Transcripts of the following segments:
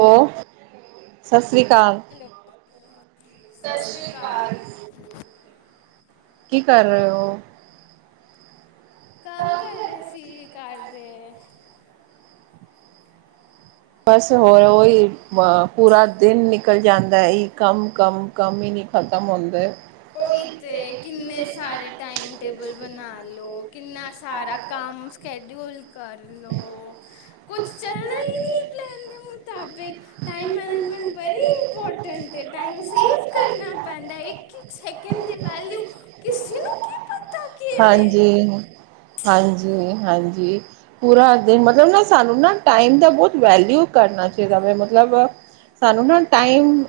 ਹੋ ਸਾਸਰੀ ਕਾਲ, ਹੈਲੋ ਸਤਿ ਸ਼੍ਰੀ ਸਾਸਰੀ ਅਕਾਲ ਕਾਲ। ਕੀ ਕਰ ਰਹੇ ਓ? ਕੰਮ ਕਰ ਰਹੇ ਸੀ ਘਰ ਦੇ। ਬਸ ਹੋਰ ਉਹੀ ਪੂਰਾ ਦਿਨ ਨਿਕਲ ਜਾਂਦਾ। ਇਹ ਕੰਮ ਕੰਮ ਕੰਮ ਹੀ ਨਹੀਂ ਖਤਮ ਹੁੰਦੇ। ਉਈ ਤੇ ਕਿੰਨੇ ਸਾਰੇ ਟਾਈਮ ਟੇਬਲ ਬਣਾ ਲਓ ਕਿੰਨਾ ਸਾਰਾ ਕੰਮ- ਸ਼ੈਡਿਊਲ ਕਰ ਲਓ, ਕੁਛ ਚੱਲਣਾ ਹੀ ਨਹੀਂ ਪਲੈਨ ਦੇ ਮੁਤਾਬਿਕ। ਟਾਈਮ ਮੈਨੇਜਮੈਂਟ ਬਰੀ ਇੰਪੋਰਟੈਂਟ ਹੈ ਟਾਈਮ ਸੇਵ ਕਰਨਾ ਪੈਂਦਾ ਇੱਕ-ਇੱਕ ਸੈਕਿੰਡ ਦੀ ਵੈਲਿਊ, ਕਿਸੇ ਨੂੰ ਕੀ ਪਤਾ ਕਿਵੇਂ। ਹਾਂਜੀ, ਹਾਂਜੀ। ਪੂਰਾ ਮਤਲਬ ਨਾ ਸਾਨੂੰ ਨਾ ਟਾਈਮ ਦਾ ਬਹੁਤ ਵੈਲਿਊ ਕਰਨਾ ਚਾਹੀਦਾ ਵਾ ਮਤਲਬ ਸਾਨੂੰ ਨਾ ਟਾਈਮ,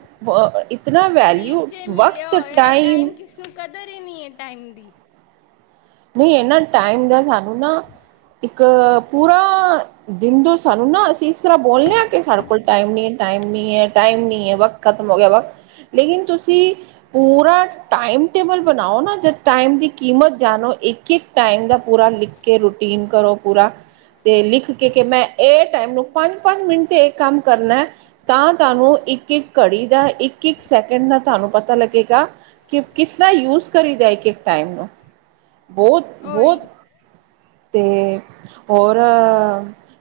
ਇਤਨਾ ਫ੍ਰੀ ਵੈਲਿਊ, 'ਚ ਮਿਲਿਆ ਵਕਤ ਹੋਇਆ ਟਾਈਮ ਕਿਸ ਕਦਰ ਈ ਨਹੀਂ ਏ ਟਾਈਮ ਦੀ। ਨਹੀਂ ਇਹਨਾਂ ਟਾਈਮ ਦਾ ਸਾਨੂੰ ਨਾ, ਇੱਕ ਪੂਰਾ ਦਿਨ ਦੋ ਸਾਨੂੰ ਨਾ ਅਸੀਂ ਇਸ ਤਰ੍ਹਾਂ ਬੋਲਨੇ ਆ ਕਿ ਸਾਡੇ ਕੋਲ ਟਾਈਮ ਨਹੀਂ ਟਾਈਮ ਨਹੀਂ ਹੈ ਟਾਈਮ ਨਹੀ ਹੈ ਵਕ- ਖ਼ਤਮ ਹੋ ਗਿਆ ਵਕਤ, ਲੇਕਿਨ ਤੁਸੀਂ ਪੂਰਾ ਟਾਈਮ ਟੇਬਲ ਬਣਾਓ ਨਾ ਜਦ ਟਾਈਮ ਦੀ ਕੀਮਤ ਜਾਣੋ। ਇੱਕ-ਇੱਕ ਟਾਈਮ ਦਾ ਪੂਰਾ ਲਿਖ ਕੇ ਰੂਟੀਨ ਕਰੋ ਪੂਰਾ। ਅਤੇ ਲਿਖ ਕੇ ਕਿ ਮੈਂ ਇਹ ਟਾਈਮ ਨੂੰ ਪੰਜ-ਪੰਜ ਮਿੰਟ ਤੇ ਇਹ ਕੰਮ ਕਰਨਾ। ਤਾਂ ਤੁਹਾਨੂੰ ਇੱਕ-ਇੱਕ ਘੜੀ ਦਾ, ਇੱਕ-ਇੱਕ ਸੈਕਿੰਡ ਦਾ ਤੁਹਾਨੂੰ ਪਤਾ ਲੱਗੇਗਾ। ਕਿ ਕਿਸ ਤਰ੍ਹਾਂ ਯੂਜ ਕਰੀਦੇੈ ਇਕ-ਇਕ ਟਾਈਮ। ਬਹੁਤ-ਬਹੁਤ, ਓਹੀ ਅਤੇ ਹੋਰ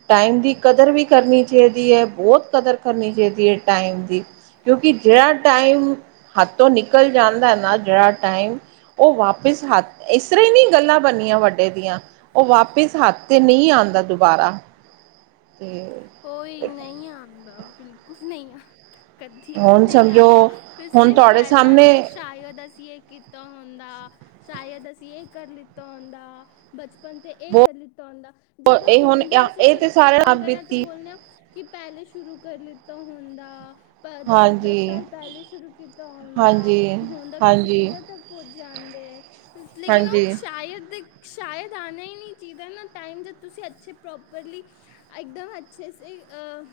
ਟਾਈਮ ਦੀ ਕਦਰ ਵੀ ਕਰਨੀ ਚੇਦੀ ਏ, ਬਹੁਤ ਕਦਰ ਕਰਨੀ ਚਾਹੀਦੀ ਹੈ ਟਾਈਮ ਦੀ। ਕਿਉਂਕਿ ਜਿਹੜਾ ਟਾਈਮ, ਹੱਥੋਂ ਨਿਕਲ ਜਾਂਦਾ ਨਾ ਜਿਹੜਾ ਟਾਈਮ ਉਹ ਵਾਪਿਸ ਹੱਦ ਇਸ ਤਰ੍ਹਾਂ ਹੀ ਨਹੀਂ ਗੱਲਾਂ ਬਣੀਆ ਵੱਡੇ ਦੀਆਂ, ਉਹ ਵਾਪਿਸ ਹੱਥ ਤੇ ਨਹੀਂ ਆਂਦਾ ਦੁਬਾਰਾ। ਹ, ਓਈ ਨਹੀਂ ਆਂਦਾ, ਬਿਲਕੁਲ ਨਹੀਂ ਆਂਦਾ। ਕਦੀ ਵੀ ਹੁਣ ਨਹੀਂ ਸਮਝੋ ਆਂਦਾ, ਫਿਰ ਹੁਣ ਸਿਰਫ ਤੁਹਾਡੇ ਰਹਿ ਸਾਹਮਣੇ ਜਾਂਦਾ ਸ਼ਾਇਦ ਅਸੀਂ ਏ ਕਿ ਤਾ ਹੁੰਦਾ, ਸ਼ਾਇਦ ਅਸੀਂ ਇਹ ਕਰ ਲਿੱਤਾ ਹੁੰਦਾ। ਬਚਪਨ ਤੇ ਇਹ ਕਰੀ ਲਿੱਤਾ ਹੁੰਦਾ, ਜੇ ਬਹੁਤ ਅਗਰ ਇਹ ਹੁਣ ਵੀ ਅਸੀ ਇਹ ਤੇ ਸ਼ੁਰੂ ਕੋਈ ਸਾਰਿਆਂ ਕੰਮ ਨਾਲ ਕਰਾਂ ਬੀਤੀ ਬੋਲਨੇ ਆਂ, ਕਿ ਪਹਿਲੇ ਸ਼ੁਰੂ ਕਰ ਲਿੱਤਾ ਹੁੰਦਾ। ਪ ਦੱਸ, ਦੱਸ ਹਾਂਜੀ ਸਾਲ ਪਹਿਲੇ ਸ਼ੁਰੂ ਕੀਤਾ ਹੁੰਦਾ, ਹਾਂਜੀ ਕਿ ਹੁੰਣ ਤਕ ਅਸੀ ਹਾਂਜੀ ਕਿੱਧਰ ਤੱਕ ਪੁੱਜ ਜਾਂਦੇ, ਲੇਕਿਨ ਉਹ ਹਾਂਜੀ ਸ਼ਾਇਦ ਸ਼ਾਇਦ ਆਣਾ ਈ ਨਹੀਂ ਚਾਹੀਦਾ ਨਾ, ਟਾਈਮ ਜਦ ਤੁਸੀਂ ਅੱਛੇ ਪ੍ਰੋਪਰਲੀ ਇਕਦਮ ਅੱਛੇ ਸੇ ਅ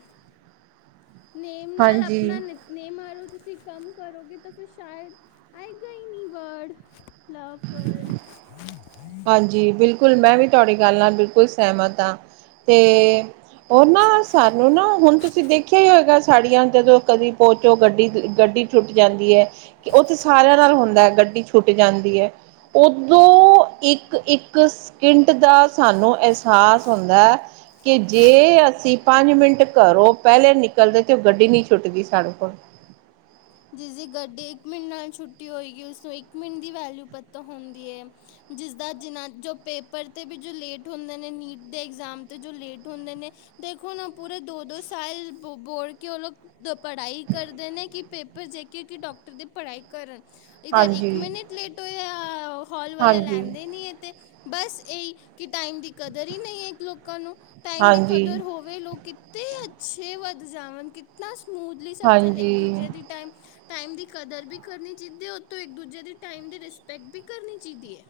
ਨੇਮ ਨਾਲ ਅਪਨਾ ਹਾਂਜੀ ਨਿ ਨੇਮ ਅਨੁਸਾਰ ਤਸੀ ਕੰਮ ਕਰੋਗੇ ਤਾਂ ਫਿਰ ਸ਼ਾਇਦ, ਆਏਗਾ ਹੀ ਨਹੀਂ ਵਰਡ। ਲਫਜ ਹਾਂਜੀ, ਬਿਲਕੁਲ ''ਮੈਂ ਵੀ ਤੁਹਾਡੀ ਗੱਲ ਨਾਲ ਬਿਲਕੁਲ ਸਹਿਮਤ ਹਾਂ, ਅਤੇ ਉਰ ਨਾ, ਸਾਨੂੰ ਨਾ, ਹੁਣ ਤੁਸੀਂ ਦੇਖ ਵੇਖਿਆ ਹੀ ਹੋਏਗਾ ਸਾੜੀਆਂ, ਜਦੋਂ ਕਦੀ ਪਹੋਚੋ ਗੱਡੀ, ਗੱਡੀ ਟੁੱਟ ਜਾਂਦੀ ਐ। ਕਿ ਉਹ ਤੇ ਸਾਰਿਆਂ ਨਾਲ ਹੁੰਦਾ ਹੈ, ਗੱਡੀ ਛੁੱਟ ਜਾਂਦੀ ਏ, ਉਦੋਂ ਇੱਕ-ਇੱਕ ਸਕਿੰਟ ਦਾ ਸਾਨੂੰ ਅਹਿਸਾਸ ਹੁੰਦਾ ਕਿ ਜੇ, ਅਸੀਂ ਪੰਜ ਮਿੰਟ ਘਰੋਂ ਪਹਿਲੇ ਨਿਕਲਦੇ ਤੇ ਉਹ ਗੱਡੀ ਨਹੀਂ ਛੁੱਟ ਗਈ ਸਾਡੇ ਕੋਲ। ਜਿਸਦੀ ਗੱਡੀ ਇੱਕ ਮਿੰਟ ਨਾਲ‌ ਛੁੱਟੀ ਹੋਏਗੀ, ਉਸਨੂੰ ਇੱਕ ਮਿੰਟ ਦੀ ਵੈਲਿਊ ਪੱਤਾ ਹੋਂਦੀ ਏ। ਜਿਸਦਾ ਜਿਨਾ, ਜੋ ਪੇਪਰ 'ਤੇ ਵੀ, ਜੋ ਲੇਟ ਹੁੰਦੇ ਨੇ ਨੀਟ ਦੇ ਇਗਜ਼ਾਮ 'ਤੇ ਜੋ ਲੇਟ ਹੁੰਦੇ ਨੇ। ਦੇਖੋ ਨਾ ਪੂਰੇ ਦੋ-ਦੋ ਸਾਲ, ਬੋਰਡ ਕੇ ਉਹ ਲੋਕ ਪੜ੍ਹਾਈ ਕਰਦੇ ਨੇ, ਕਿ ਪੇ ਪਰ ਜੇਕੇ ਕਿ ਡਾਕਟਰ ਦੇ ਪੜ੍ਹਾਈ ਕਰਨ। ਇੱਧਰ ਇੱਕ ਹਾਂਜੀ ਮਿੰਟ ਲੇਟ ਹੋਇਆ, ਓ ਹੌਲ ਵਾਲੇ ਹਾਂਜੀ ਲੈਂਦੇ ਨਹੀਂ ਏ, ਤੇ। ਬਸ ਏ ਈ, ਕਿ ਟਾਈਮ ਦੀ ਕਦਰ ਹੀ ਨਹੀਂ ਏ ਲੋਕਾਂ ਨੂੰ, ਟਾਈਮ ਦੀ ਹਾਂਜੀ ਕਦਰ ਹੋਵੇ ਲੋਕ ਕਿੱਤੇ ਅੱਛੇ ਵੱਧ ਜਾਵਣ, ਕਿਤਨਾ ਸਮੂਥਲੀ ਸਭ ਚਲੇ ਇੱਕ ਹਾਂਜੀ ਦੂਜੇ ਦੀ ਟਾਈਮ। ਟਾਈਮ ਦੀ ਕਦਰ ਵੀ ਕਰਨੀ ਚਾਹੀਦੀ ਏ, ਉਤੋ ਇੱਕ-ਦੂਜੇ ਦੀ ਟਾਈਮ ਦੀ ਰਿਸਪੈਕਟ ਵੀ ਕਰਨੀ ਚਾਹੀਦੀ ਏ।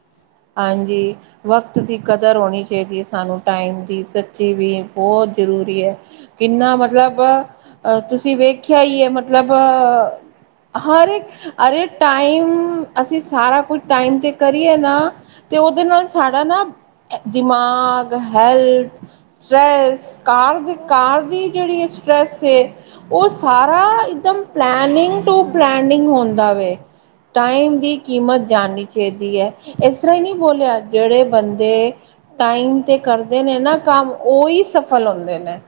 ਹਾਂਜੀ, ਵਕਤ ਦੀ ਕਦਰ ਹੋਣੀ ਚਾਹੀਦੀ ਏ, ਸਾਨੂੰ ਟਾਈਮ ਦੀ ਸੱਚੀ ਵੀ ਬਹੁਤ ਜ਼ਰੂਰੀ ਐ, ਇੰਨਾ ਮਤਲਬ ਤੁਸੀਂ ਵੇਖਿਆ ਈ ਏ ਮਤਲਬ ਹਰ ਇੱਕ, ਅਰੇ ਟਾਈਮ, ਅਸੀਂ ਸਾਰਾ ਕੁਝ ਟਾਈਮ 'ਤੇ ਕਰੀਏ ਨਾ ਤੇ ਉਹਦੇ ਨਾਲ ਸਾਡਾ ਨਾ, ਦਿਮਾਗ, ਹੈਲਥ ਸਟ੍ਰੈੱਸ ਕਾਰ ਦੀ, ਕਾਰ ਦੀ ਜਿਹੜੀ ਸਟ੍ਰੈੱਸ ਏ ਓਹ ਸਾਰਾ ਇੱਕਦਮ ਪਲੈਨਿੰਗ ਟੂ ਪਲੈਨਿੰਗ ਹੁੰਦਾ ਵੇ। ਟਾਈਮ ਦੀ ਕੀਮਤ ਜਾਣਨੀ ਚਾਹੀਦੀ ਏ, ਇਸ ਇਸ ਤਰ੍ਹਾਂ ਈ ਨਹੀਂ ਬੋਲਿਆ, ਜਿਹੜੇ ਬੰਦੇ ਟਾਈਮ ਤੇ ਕਰਦੇ ਨੇ ਨਾ ਕੰਮ, ਉਹੀ ਸਫਲ ਹੁੰਦੇ ਨੇ।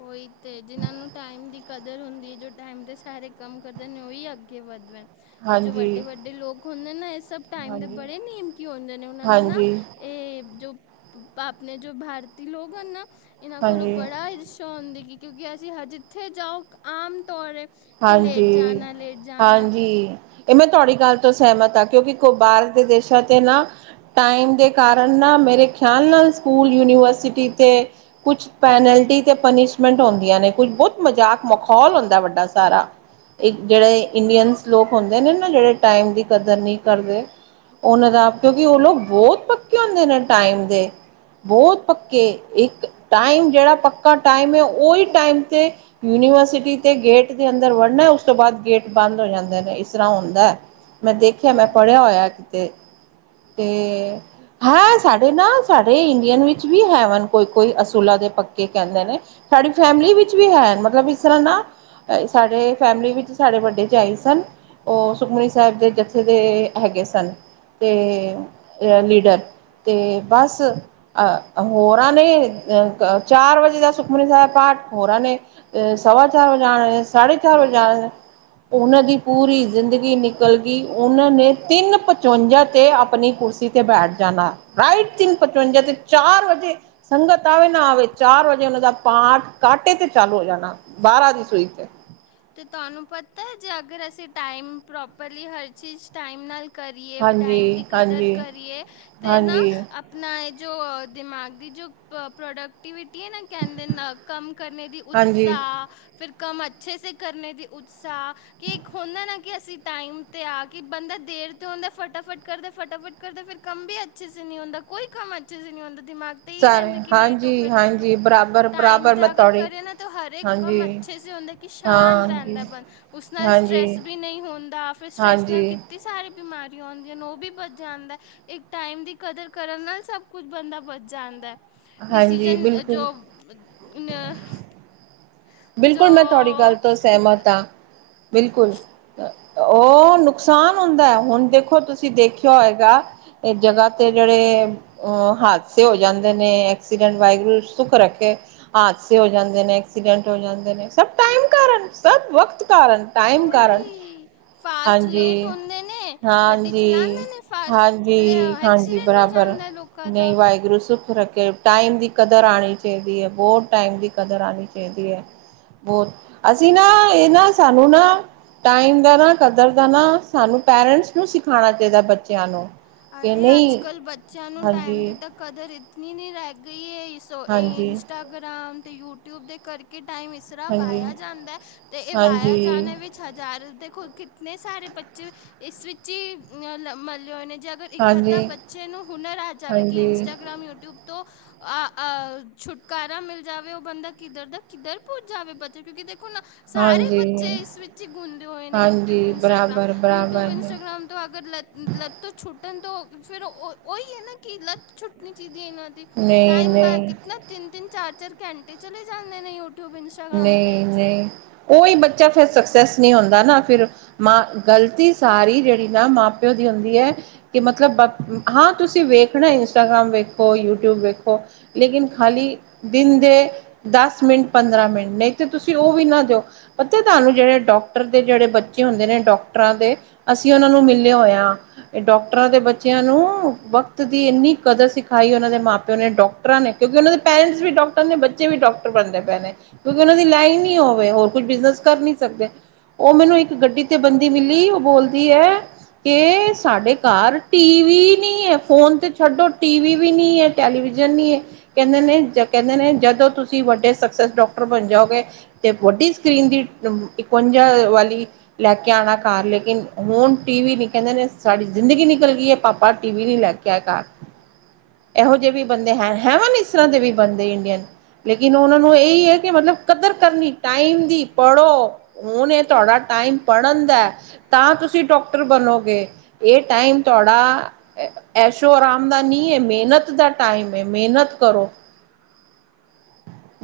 ਓਹੀ ਤੇ ਜਿਹਨਾਂ ਨੂੰ ਟਾਈਮ ਦੀ ਕਦਰ ਹੁੰਦੀ ਏ, ਜੋ ਟਾਈਮ 'ਤੇ ਸਾਰੇ ਕੰਮ ਕਰਦੇ ਨੇ ਉਹੀ ਅੱਗੇ ਵੱਧਦੇਨ। ਇਹ ਜੋ ਹਾਂਜੀ ਵੱਡੇ ਵੱਡੇ ਲੋਕ ਹੁੰਦੇ ਨਾ ਇਹ ਸਭ ਟਾਈਮ ਦੇ ਹਾਂਜੀ ਬੜੇ ਨ ਨੇਮਕੀ ਹੁੰਦੇ ਨੇ ਉਹ ਨੂੰ ਨਾ, ਹਾਂਜੀ ਇਹ ਜੋ ਆਪਣੇ ਜੋ ਭਾਰਤੀ ਲੋਕ ਹਨ ਨਾ ਇਹਨਾਂ ਕੋਲੋਂ, ਹਾਂਜੀ ਬੜਾ ਹੀ ਚਾਹੁੰਦੀਗੀ ਕਿਉਂਕਿ ਅਸੀਂ ਹ ਜਿੱਥੇ ਜਾਓ ਆਮ ਤੌਰ, ਕਿ ਲੇਟ ਹਾਂਜੀ, ਜਾਨਾ ਲੇਟ ਜਾਨਾ, ਹਾਂਜੀ। ਇਹ ਮੈਂ ਤੁਹਾਡੀ ਗੱਲ ਤੋਂ ਸਹਿਮਤ ਹਾਂ ਕਿਉਂਕਿ ਕੋ ਬਾਹਰ ਦੇ ਦੇਸ਼ਾਂ 'ਤੇ ਨਾ, ਟਾਈਮ ਦੇ ਕਾਰਨ ਨਾ ਮੇਰੇ ਖਿਆਲ ਨਾਲ ਸਕੂਲ ਯੂਨੀਵਰਸਿਟੀ 'ਤੇ, ਕੁਛ ਪੈਨਲਟੀ ਤੇ ਪਨਿਸ਼ਮੈਂਟ ਹੁੰਦੀਆਂ ਨੇ, ਕੁਛ ਬਹੁਤ, ਮਜ਼ਾਕ ਮਖੌਲ ਹੁੰਦਾ ਵੱਡਾ ਸਾਰਾ ਜਿਹੜੇ ਇੰਡੀਅਨ, ਗੂਗਲ ਲੋਕ ਹੁੰਦੇ ਨੇ ਨਾ ਜਿਹੜੇ ਟਾਈਮ ਦੀ ਕਦਰ ਨਹੀਂ ਕਰਦੇ, ਉਹਨਾਂ ਦਾ ਕਿਉਂਕਿ ਉਹ ਲੋਕ ਬਹੁਤ ਪੱਕੇ ਹੁੰਦੇ ਨੇ ਟਾਈਮ ਦੇ, ਬਹੁਤ ਪੱਕੇ, ਇੱਕ ਟਾਈਮ ਜਿਹੜਾ ਪੱਕਾ ਟਾਈਮ ਹੈ ਉਹੀ ਟਾਈਮ 'ਤੇ, ਯੂਨੀਵਰਸਿਟੀ ਤੇ ਗੇਟ ਦੇ ਅੰਦਰ ਵੜਨਾ ਉਸ ਤੋਂ ਬਾਅਦ ਗੇਟ ਬੰਦ ਹੋ ਜਾਂਦੇ ਨੇ ਇਸ ਤਰ੍ਹਾਂ ਹੁੰਦਾ। ਮੈਂ ਦੇਖਿਆ। ਮੈਂ ਪੜ੍ਹਿਆ ਉਹੀ ਹੋਇਆ ਕਿਤੇ ਤੇ ਹੈ ਸਾਡੇ ਨਾ ਸਾਡੇ ਇੰਡੀਅਨ ਵਿੱਚ ਵੀ ਹੈ ਵ ਕੋਈ ਕੋਈ ਅਸੂਲਾ ਦੇ ਪੱਕੇ ਕਹਿੰਦੇ ਨੇ। ਸਾਡੀ ਫੈਮਿਲੀ ਵਿੱਚ ਵੀ ਹੈ ਮਤਲਬ ਇਸ ਤਰ੍ਹਾਂ ਨਾ। ਸਾਡੇ ਫੈਮਿਲੀ ਵਿੱਚ ਸਾਡੇ ਵੱਡੇ 'ਚ ਆਈ ਸਨ। ਉਹ ਸੁਖਮਨੀ ਸਾਹਿਬ ਦੇ ਜਥੇ ਦੇ ਹੈਗੇ ਸਨ, ਤੇ ਲੀਡਰ। ਤੇ ਬਸ। ਅਹ ਹੋਰਾਂ ਨੇ ਅ ਚਾਰ ਵਜੇ ਦਾ ਸੁਖਮਨੀ ਸਾਹਿਬ ਪਾਠ ਹੋਰਾਂ ਨੇ ਅ ਸਵਾ ਚਾਰ ਵਜੇ ਆਣਾ, ਸਾਢੇ ਚਾਰ ਵਜੇ ਆਣਾ। ਉਹਨਾਂ ਦੀ ਪੂਰੀ ਜ਼ਿੰਦਗੀ ਨ ਬਲਕਿ ਉਹਨਾਂ ਨੇ ਤਿੰਨ ਪਚਵੰਜਾ ਤੇ ਆਪਣੀ ਕੁਰਸੀ ਤੇ ਬੈਠ ਜਾਣਾ। ਰਾਈਟ ਤਿੰਨ ਪਚਵੰਜਾ ਤੇ, ਚਾਰ ਵਜੇ ਸੰਗਤ ਆਵੇ ਨਾ ਆਵੇ, ਚਾਰ ਵਜੇ ਉਹਨਾਂ ਦਾ ਪਾਠ ਕਾਟੇ ਤੇ ਚਾਲੂ ਹੋ ਜਾਣਾ। ਬਾਰਾਂ ਦੀ ਸੂਈ ਤੇ ਤੇ ਤੁਹਾਨੂੰ ਪਤਾ ਹੈ ਜੇ ਅਗਰ ਅਸੀਂ ਟਾਈਮ ਪ੍ਰੋਪਰਲੀ ਹਰ ਚੀਜ਼ ਟਾਈਮ ਨਾਲ ਕਰੀਏ, ਟਾਈਮ ਦੀ ਹਾਂਜੀ ਕਦਰ ਹਾਂਜੀ ਕਰੀਏ ਤੇ ਨਾ ਹਾਂਜੀ ਆਪ ਆਪਣਾ ਇਹ, ਜੋ ਦਿਮਾਗ ਦੀ ਜੋ ਪ੍ਰੋਡਕਟ ਕਵਿ ਕਹਿੰਦੇ ਕੰਮ ਕਰਨ ਦੀ ਹਾਂਜੀ ਉਤਸ਼ਾਹ। ਫਿਰ ਕੰਮ ਅੱਛੇ ਕਰਨੇ ਦੀ ਉਤਸ਼ਾਹ ਕਿ ਇੱਕ ਹੁੰਦਾ ਨਾ ਕਿ ਅਸੀਂ ਟਾਈਮ ਤੇ ਆ ਕੇ ਬੰਦਾ ਦੇਰ ਤੇ ਹੁੰਦਾ ਫਟਾਫਟ ਕਰਦੇ ਫਟਾਫਟ ਕਰਦਾ ਫਿਰ ਕੰਮ ਵੀ ਅੱਛੇ ਸ ਨਹੀਂ ਹੰਦਾ। ਕੋਈ ਕੰਮ ਅੱਛੇ ਸ ਨਹੀਂ ਹੰਦਾ। ਦਿਮਾਗ ਸਾਰੇ ਰਹਿੰਦੇ ਕਿ ਲੇਟ ਹੋ ਹਾਂਜੀ ਲੇਟ ਹੋ ਹਾਂਜੀ ਬਰਾਬਰ ਟਾਈਮ ਬਰਾਬਰ ਮੈਂ ਤਾਂ ਅਗਰ ਤੁਹਾਡੀ ਕਰੇ ਨਾ ਤਾਂ ਹਰ ਹਾਂਜੀ ਕੰਮ ਅੱਛੇ ਸੇ ਹੁੰਦਾ। ਕਿ ਸ਼ਾਂਤ ਹਾਂਜੀ ਰਹਿੰਦਾ ਮਨ, ਉਸ ਨਾਲ ਹਾਂਜੀ ਸਟਰੈੱਸ ਵੀ ਨਹੀਂ ਹੁੰਦਾ। ਫਿਰ ਸਟਰੈੱਸ ਨਾਲ ਕਿ ਹਾਂਜੀ ਬਹੁਤੀ ਸਾਰੀਆਂ ਬਿਮਾਰੀਆਂ ਆਦੀਆਂ। ਉਹ ਵੀ ਬੱਚ ਜਾਂਦਾ। ਇੱਕ ਟਾਈਮ ਦੀ ਕਦਰ ਕਰਨ ਨਾਲ ਸਭ ਕੁਛ ਬੰਦਾ ਬਚ ਜਾਂਦਾ ਹੈ। ਹਾਂਜੀ ਡਿਸੀਜ਼ਨ ਬਿਲਕੁਲ ਜੋ ਜੋ ਬਿਲਕੁਲ ਮੈਂ ਤੁਹਾਡੀ ਗੱਲ ਤੋਂ ਸਹਿਮਤ ਆ ਬਿਲਕੁਲ। ਉਹ ਨੁਕਸਾਨ ਹੁੰਦਾ ਹੈ। ਹੁਣ ਦੇਖੋ ਤੁਸੀਂ ਦੇਖਿਆ ਹੈਏਗਾ। ਇਹ ਜਗ੍ਹਾਹ ਤੇ ਜਿਹੜੇ ਔ ਹਾਦਸੇ ਹੋ ਜਾਂਦੇ ਨੇ। ਐਕਸੀਡੈਂਟ ਵਾਹਿਗੁਰੂ ਸੁੱਖ ਰੱਖੇ। ਹਾਦਸੇ ਹੋ ਜਾਂਦੇ ਨੇ, ਐਕਸੀਡੈਂਟ ਹੋ ਜਾਂਦੇ ਨੇ, ਸਭ ਟਾਈਮ ਕਾਰਨ, ਸਭ ਵਕਤ ਕਾਰਨ। ਟਾਈਮ ਕਾਰਨ, ਉਹੀ ਫਾਸਟ ਲੇਟ ਹਾਂਜੀ ਹੁੰਦੇ ਨੇ ਗੱਡੀ -ਹਾਂਜੀ। ਚਲਾਉਂਦੇ ਨੇ ਫਾਸਟ ਹਾਂਜੀ- ਹਾਂਜੀ ਐਕਸੀਡੈਂਟ ਹੋ ਬਰਾਬਰ, ਜਾਂਦਾ ਲੋਕਾਂ ਨਹੀਂ, ਦਾ ਵਾਹਿਗੁਰੂ ਸ ਰੱਖੇ ਟਾਈਮ ਦੀ ਕਦਰ ਆਣੀ ਚਾਈਦੀ ਐ ਬਹੁ ਟਾਈਮ ਦੀ ਕਦਰ ਆਣੀ ਚਾਈਦੀ ਐ। ਬੋਤ ਅਸੀਂ ਨਾ ਏ ਨਾ ਸਾਨੂੰ ਨਾ ਟਾਈਮ ਦਾ ਨਾ ਕਦਰ ਦਾ ਨਾ ਸਾਨੂੰ ਪੈਰੈਂਟਸ ਨੂੰ ਸਿਖਾਨਾ ਚਾਈਦਾ ਬੱਚਿਆਂ ਨੂੰ। ਕਿ ਅਰੇ ਨਹੀਂ ਅੱਜ-ਕੱਲ ਬੱਚਿਆਂ ਨੂੰ ਟਾਈਮ ਦੀ ਹਾਂਜੀ, ਤਾਂ ਕਦਰ ਇਤਨੀ ਨੀ ਰੈ ਗਈ ਏ ਇਸ ਸੋ ਏ ਹਾਂਜੀ, ਹਾਂਜੀ, ਇੰਸਟਾਗ੍ਰਾਮ ਤੇ ਯੂਟਿਊਬ ਦੇ ਕਰਕੇ ਟਾਈਮ ਇਸ ਤਰਾਂ ਹਾਂਜੀ, ਵਾਇਆ ਜਾਂਦਾ ਐ ਤੇ ਏ ਵਾਇਆ ਜਾਨੇ ਵਿੱਚ ਪੁੱਛਿਆ ਜਾ ਰਿਆ ਦੇਖੋ ਕਿਤਨੇ ਸਾਰੇ ਬੱਚੇ ਇਸ ਵਿੱਚ ਈ ਮਲੇ ਹੋਏ ਨੇ ਜਦ ਪਰ ਇੱਕ ਅੱਧਾ ਹਾਂਜੀ, ਬੱਚੇ ਨੂੰ ਹੁਨਰ ਆ ਜਾਵੇ ਕਿ ਹਾਂਜੀ, ਇੰਸਟਾਗ੍ਰਾਮ, ਯੂਟਿਊਬ ਤੋਂ ਅਹ ਅ ਛੁਟਕਾਰਾ ਮਿਲ ਜਾਵੇ ਓ ਬੰਦਾ ਕਿੱਦਰ ਦਾ ਕਿੱਦਰ ਪੁੱਜ ਜਾਵੇ ਬੱਚਾ ਕਿਓਂਕਿ ਦੇਖੋ ਨਾ ਸਾਰੇ ਹਾਂਜੀ, ਬੱਚੇ ਇਸ ਵਿੱਚ ਹੀ ਗੁੰਦੇ ਹੋਏ ਨੇ ਯੂਟਿਊਬ, ਹਾਂਜੀ ਇੰਸਟਾਗ੍ਰਾਮ, ਬਰਾਬਰ, ਯੂਟਿਊਬ, ਬਰਾਬਰ ਇੰਸਟਾਗ੍ਰਾਮ ਅਗਰ ਲੱਤ ਛੁੱਟਣ ਤਾਂ ਫਿਰ ਓਈ ਐ ਨਾ ਕਿ ਲੱਤ ਛੁੱਟਣੀ ਚਾਈਦੀ ਐ ਏਨਾਂ ਦੀ। ਨਹੀਂ, ਟਾਈਮ ਵਾ ਨਹੀਂ ਕਿਤਨਾ ਤਿੰਨ-ਤਿੰਨ, ਚਾਰ-ਚਾਰ ਘੰਟੇ ਚਲੇ ਜਾਂਦੇ ਨੇ ਯੂਟੂਬ ਇੰਸਟਾ ਨਈ-ਨਈ ਓਈ ਬੱਚਾ ਫਿਰ ਸਕਸੈਸ ਨੀ ਹੁੰਦਾ ਨਾ ਫਿਰ। ਮਾ ਗਲਤੀ ਸਾਰੀ ਜੇੜੀ ਨਾ ਮਾਂ-ਪਿਓ ਦੀ ਹੁੰਦੀ ਐ। ਕਿ ਮਤਲਬ ਹਾਂ ਤੁਸੀਂ ਵੇਖਨਾ ਇੰਸਟਾਗ੍ਰਾਮ ਵੇਖੋ, ਯੂਟੂਬ ਵੇਖੋ। ਲੇਕਿਨ ਦਿਨ ਦੇ ਖਾਲੀ ਦਿਨ ਦੇ ਦਸ ਮਿੰਟ, ਪੰਦਰਾਂ ਮਿੰ ਨਈ ਤੇ ਤੁਸੀਂ ਓ ਵੀ ਨਾ ਦਿਓ। ਪਤਾ ਤਾਨੂੰ ਜੇੜੇ ਡੋਕਟਰ ਦੇ ਜੇੜੇ ਬੱਚੇ ਹੁੰਦੇ ਨੇ ਡੋਕਟਰਾਂ ਦੇ ਅਸੀਂ ਓਨਾਂ ਨੂੰ ਮਿਲੇ ਹੋਏ ਆਂ। ਡੋਕਟਰਾਂ ਦੇ ਬੱਚਿਆਂ ਨੂੰ ਵਕ਼ਤ ਦੀ ਏਨੀ ਕਦਰ ਸਿਖਾਈ ਓਨਾਂ ਦੇ ਮਾਂ-ਪਿਓ ਨੇ ਡੋਕ ਡੋਕਟਰਾਂ ਨੇ ਕਿਓਂਕਿ ਓਨਾਂ ਦੇ ਪੇਰੈਂਟਸ ਵੀ ਡੋਕਟਰ ਨੇ ਬੱਚੇ ਵੀ ਡੋਕਟਰ ਬਨਦੇ ਪਏ ਨੇ। ਕਿਓਂਕਿ ਓਨਾਂ ਦੀ ਲਾਈਨ ਨਈ ਓ ਵੇ ਹੋਰ ਕੁੱਛ ਬਿਜ਼ਨਸ ਕਰ ਨੀ ਸਕਦੇ। ਓ ਮੈਨੂੰ ਇੱਕ ਗੱਡੀ ਤੇ ਬੰਦੀ ਮਿਲੀ ਓ ਬੋਲਦੀ ਐ ਕਿ ਸਾਡੇ ਘਰ ਟੀ ਵੀ ਨਈ ਐ ਫੋਨ ਤੇ ਛੱਡੋ ਟੀ ਵੀ ਨਈ ਐ। ਟੈਲੀਵਿਜ਼ਨ ਨੀ ਐ ਕੈਂਦੇ ਨੇ-ਕੈਂਦੇ ਨੇ ਜਦੋਂ ਤੁਸੀਂ ਵੱਡੇ ਸਕਸੈਸ ਡੋਕਟਰ ਬਨ ਜਾਓਗੇ ਤੇ ਵੱਡੀ ਸਕਰੀਨ ਦੀ ਇਕਵੰਜਾ ਵਾਲੀ ਲੈ ਕੇ ਆਣਾ ਘਰ ਲੇਕਿਨ ਹੁਣ ਟੀ ਵੀ ਨੀ ਕੈਂਦੇ ਨੇ ਸਾਡੀ ਜ਼ਿੰਦਗੀ ਨਿਕਲ ਗਈ ਐ ਪਾਪਾ ਪਰ ਟੀ ਵੀ ਨੀ ਲੈ ਕੇ ਆਏਗਾ। ਐਹੋ ਜੇ ਵੀ ਬੰਦੇ ਐ ਹੈਵਨ ਇਸ ਤਰ੍ਹਾਂ ਦੇ ਵੀ ਬੰਦੇ ਇੰਡੀਅਨ ਲੇਕਿਨ ਓਨਾਂ ਨੂੰ ਏਈ ਐ ਕਿ ਮਤਲਬ ਕਦਰ ਕਰਨੀ ਟਾਈਮ ਦੀ ਪੜ੍ਹੋ, ਹੁਨ ਏ ਤੁਆਡਾ ਟਾਈਮ ਪੜ੍ਹਨ ਦੈ। ਤਾਂ ਤੁਸੀਂ ਡੋਕਟਰ ਬਨੋਗੇ, ਏ ਟਾਈਮ ਤੁਆਡਾ ਐਸ਼ੋ ਆਰਾਮ ਦਾ ਨੀ ਏ ਮੇਹਨਤ ਦਾ ਟਾਈਮ ਏ ਮੇਹਨਤ ਕਰੋ।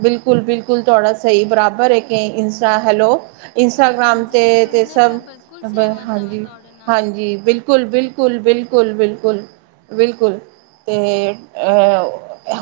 ਬਿਲਕੁੱਲ-ਬਿਲਕੁੱਲ ਤੁਆਡਾ ਸਈ ਬਰਾਬਰ ਐ ਕਿ ਇੰਸਟਾ ਹੈਲੋ ਇੰਸਟਾਗ੍ਰਾਮ ਹਾਂਜੀ ਤੇ-ਤੇ ਸੁਣਨੇ ਪਿਆ ਸਬ ਬਿਲਕੁਲ ਸਹਿਮਤ ਹਾਂ ਮੈਂ ਤੁਹਾਡੇ ਨਾਲ ਹਾਂਜੀ-ਹਾਂਜੀ ਬਿਲਕੁ ਬਿਲਕੁਲ-ਬਿਲਕੁਲ-ਬਿਲਕੁਲ-ਬਿਲਕੁਲ-ਬਿਲਕੁਲ। ਤੇ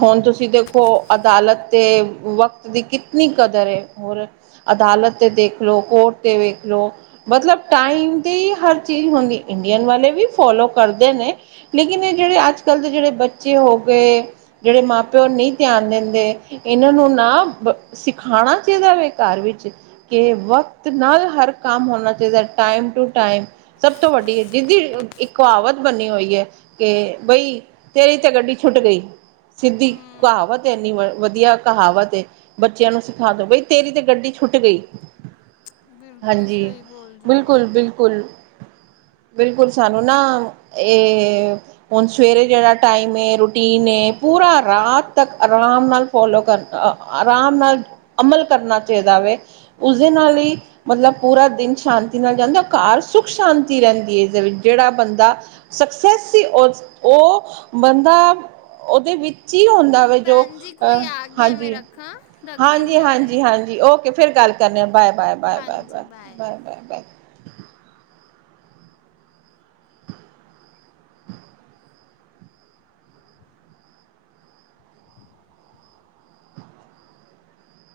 ਹੁਨ ਤੁਸੀਂ ਦੇਖੋ ਅਦਾਲਤ ਤੇ ਵਕ- ਵਕ਼ਤ ਦੀ ਕਿਤਨੀ ਕਦਰ ਐ ਹੋਰ ਅਦਾਲਤ ਤੇ ਦੇਖ ਲੋ ਕੋਰਟ ਤੇ ਵੇਖ ਲੋ ਮਤਲਬ ਟਾਈਮ ਦੀ ਹਰ ਚੀਜ਼ ਹੁੰਦੀ ਇੰਡੀਅਨ ਵਾਲੇ ਵੀ ਫੋਲੋ ਕਰਦੇ ਨੇ। ਲੇਕਿਨ ਏ ਜੇੜੇ ਅੱਜ-ਕੱਲ ਦੇ ਜੇੜੇ ਬੱਚੇ ਹੋ ਗਏ ਜੇੜੇ ਮਾਂ-ਪਿਓ ਨਈ ਧਿਆਨ ਦਿੰਦੇ, ਏਨਾਂ ਨੂੰ ਨਾ ਸਿਖਾਨਾ ਚਾਈਦਾ ਵੇ ਘਰ ਵਿੱਚ। ਕਿ ਵਕਤ ਨਾਲ ਹਰ ਕੰਮ ਹੋਨਾ ਚਾਈਦਾ ਟਾਈਮ-ਟੂ-ਟਾਈਮ। ਸਭ ਤੋਂ ਵੱਡੀ ਜਿਦੀ ਇੱਕ ਕਹਾਵਤ ਬਨੀ ਹੋਈ ਐ ਕਿ ਬਈ ਤੇਰੀ ਤੇ ਗੱਡੀ ਛੁੱਟ ਗਈ, ਸਿੱਧੀ ਹੂੰ ਕਹਾਵਤ ਏ ਏਨੀ ਵਦੀਆ ਕਹਾਵਤ ਏ। ਬੱਚਿਆਂ ਨੂੰ ਸਿਖਾ ਦੋ ਬਈ ਤੇਰੀ ਤੇ ਗੱਡੀ ਛੁੱਟ ਗਈ। ਬਿਲਕੁਲ ਹਾਂਜੀ। ਸਹੀ ਬੋਲ ਰਹੇ ਹੋ ਬਿਲਕੁੱਲ- ਬਿਲਕੁੱਲ। ਬਿਲਕੁੱਲ ਸਾਨੂੰ ਨਾ ਇਹ ਹੁਣ ਸਵੇਰੇ ਜਿਹੜਾ ਟਾਈਮ ਹੈ। ਰੂਟੀਨ ਹੈ। ਪੂਰਾ ਰਾਤ ਤੱਕ ਆਰਾਮ ਨਾਲ ਫੋਲੋ ਕਰਨਾ। ਆਰਾਮ ਨਾਲ ਅਮਲ ਕਰਨਾ ਚਾਹੀਦਾ ਵੇ। ਉਸਦੇ ਨਾਲ ਹੀ ਮਤਲਬ ਪੂਰਾ ਦਿਨ ਸ਼ਾਂਤੀ ਨਾਲ ਜਾਂਦਾ। ਘਰ ਸੁੱਖ ਸ਼ਾਂਤੀ ਰਹਿੰਦੀ ਹੈ। ਇਸਦੇ ਵਿੱਚ ਜਿਹੜਾ ਬੰਦਾ ਸਕਸੈਸ ਸੀ। ਉਹ ਬੰਦਾ ਉਹਦੇ ਵਿੱਚ ਚੀਅ ਹੁੰਦਾ ਵੇ। ਜੋ ਭੈਣ ਜੀ ਕੋਈ ਆ ਗਿਆ ਮੈਂ ਹਾਂਜੀ। ਰੱਖਾਂ ਰੱਖ ਦੇਣੀ ਹਾਂਜੀ- ਹਾਂ ਮੈਂ ਹਾਂਜੀ -ਹਾਂਜੀ ਓਕੇ ਫਿਰ ਗੱਲ ਕਰਨ ਹਾਂ। Bye- bye- bye- bye -bye -bye -bye -bye -bye.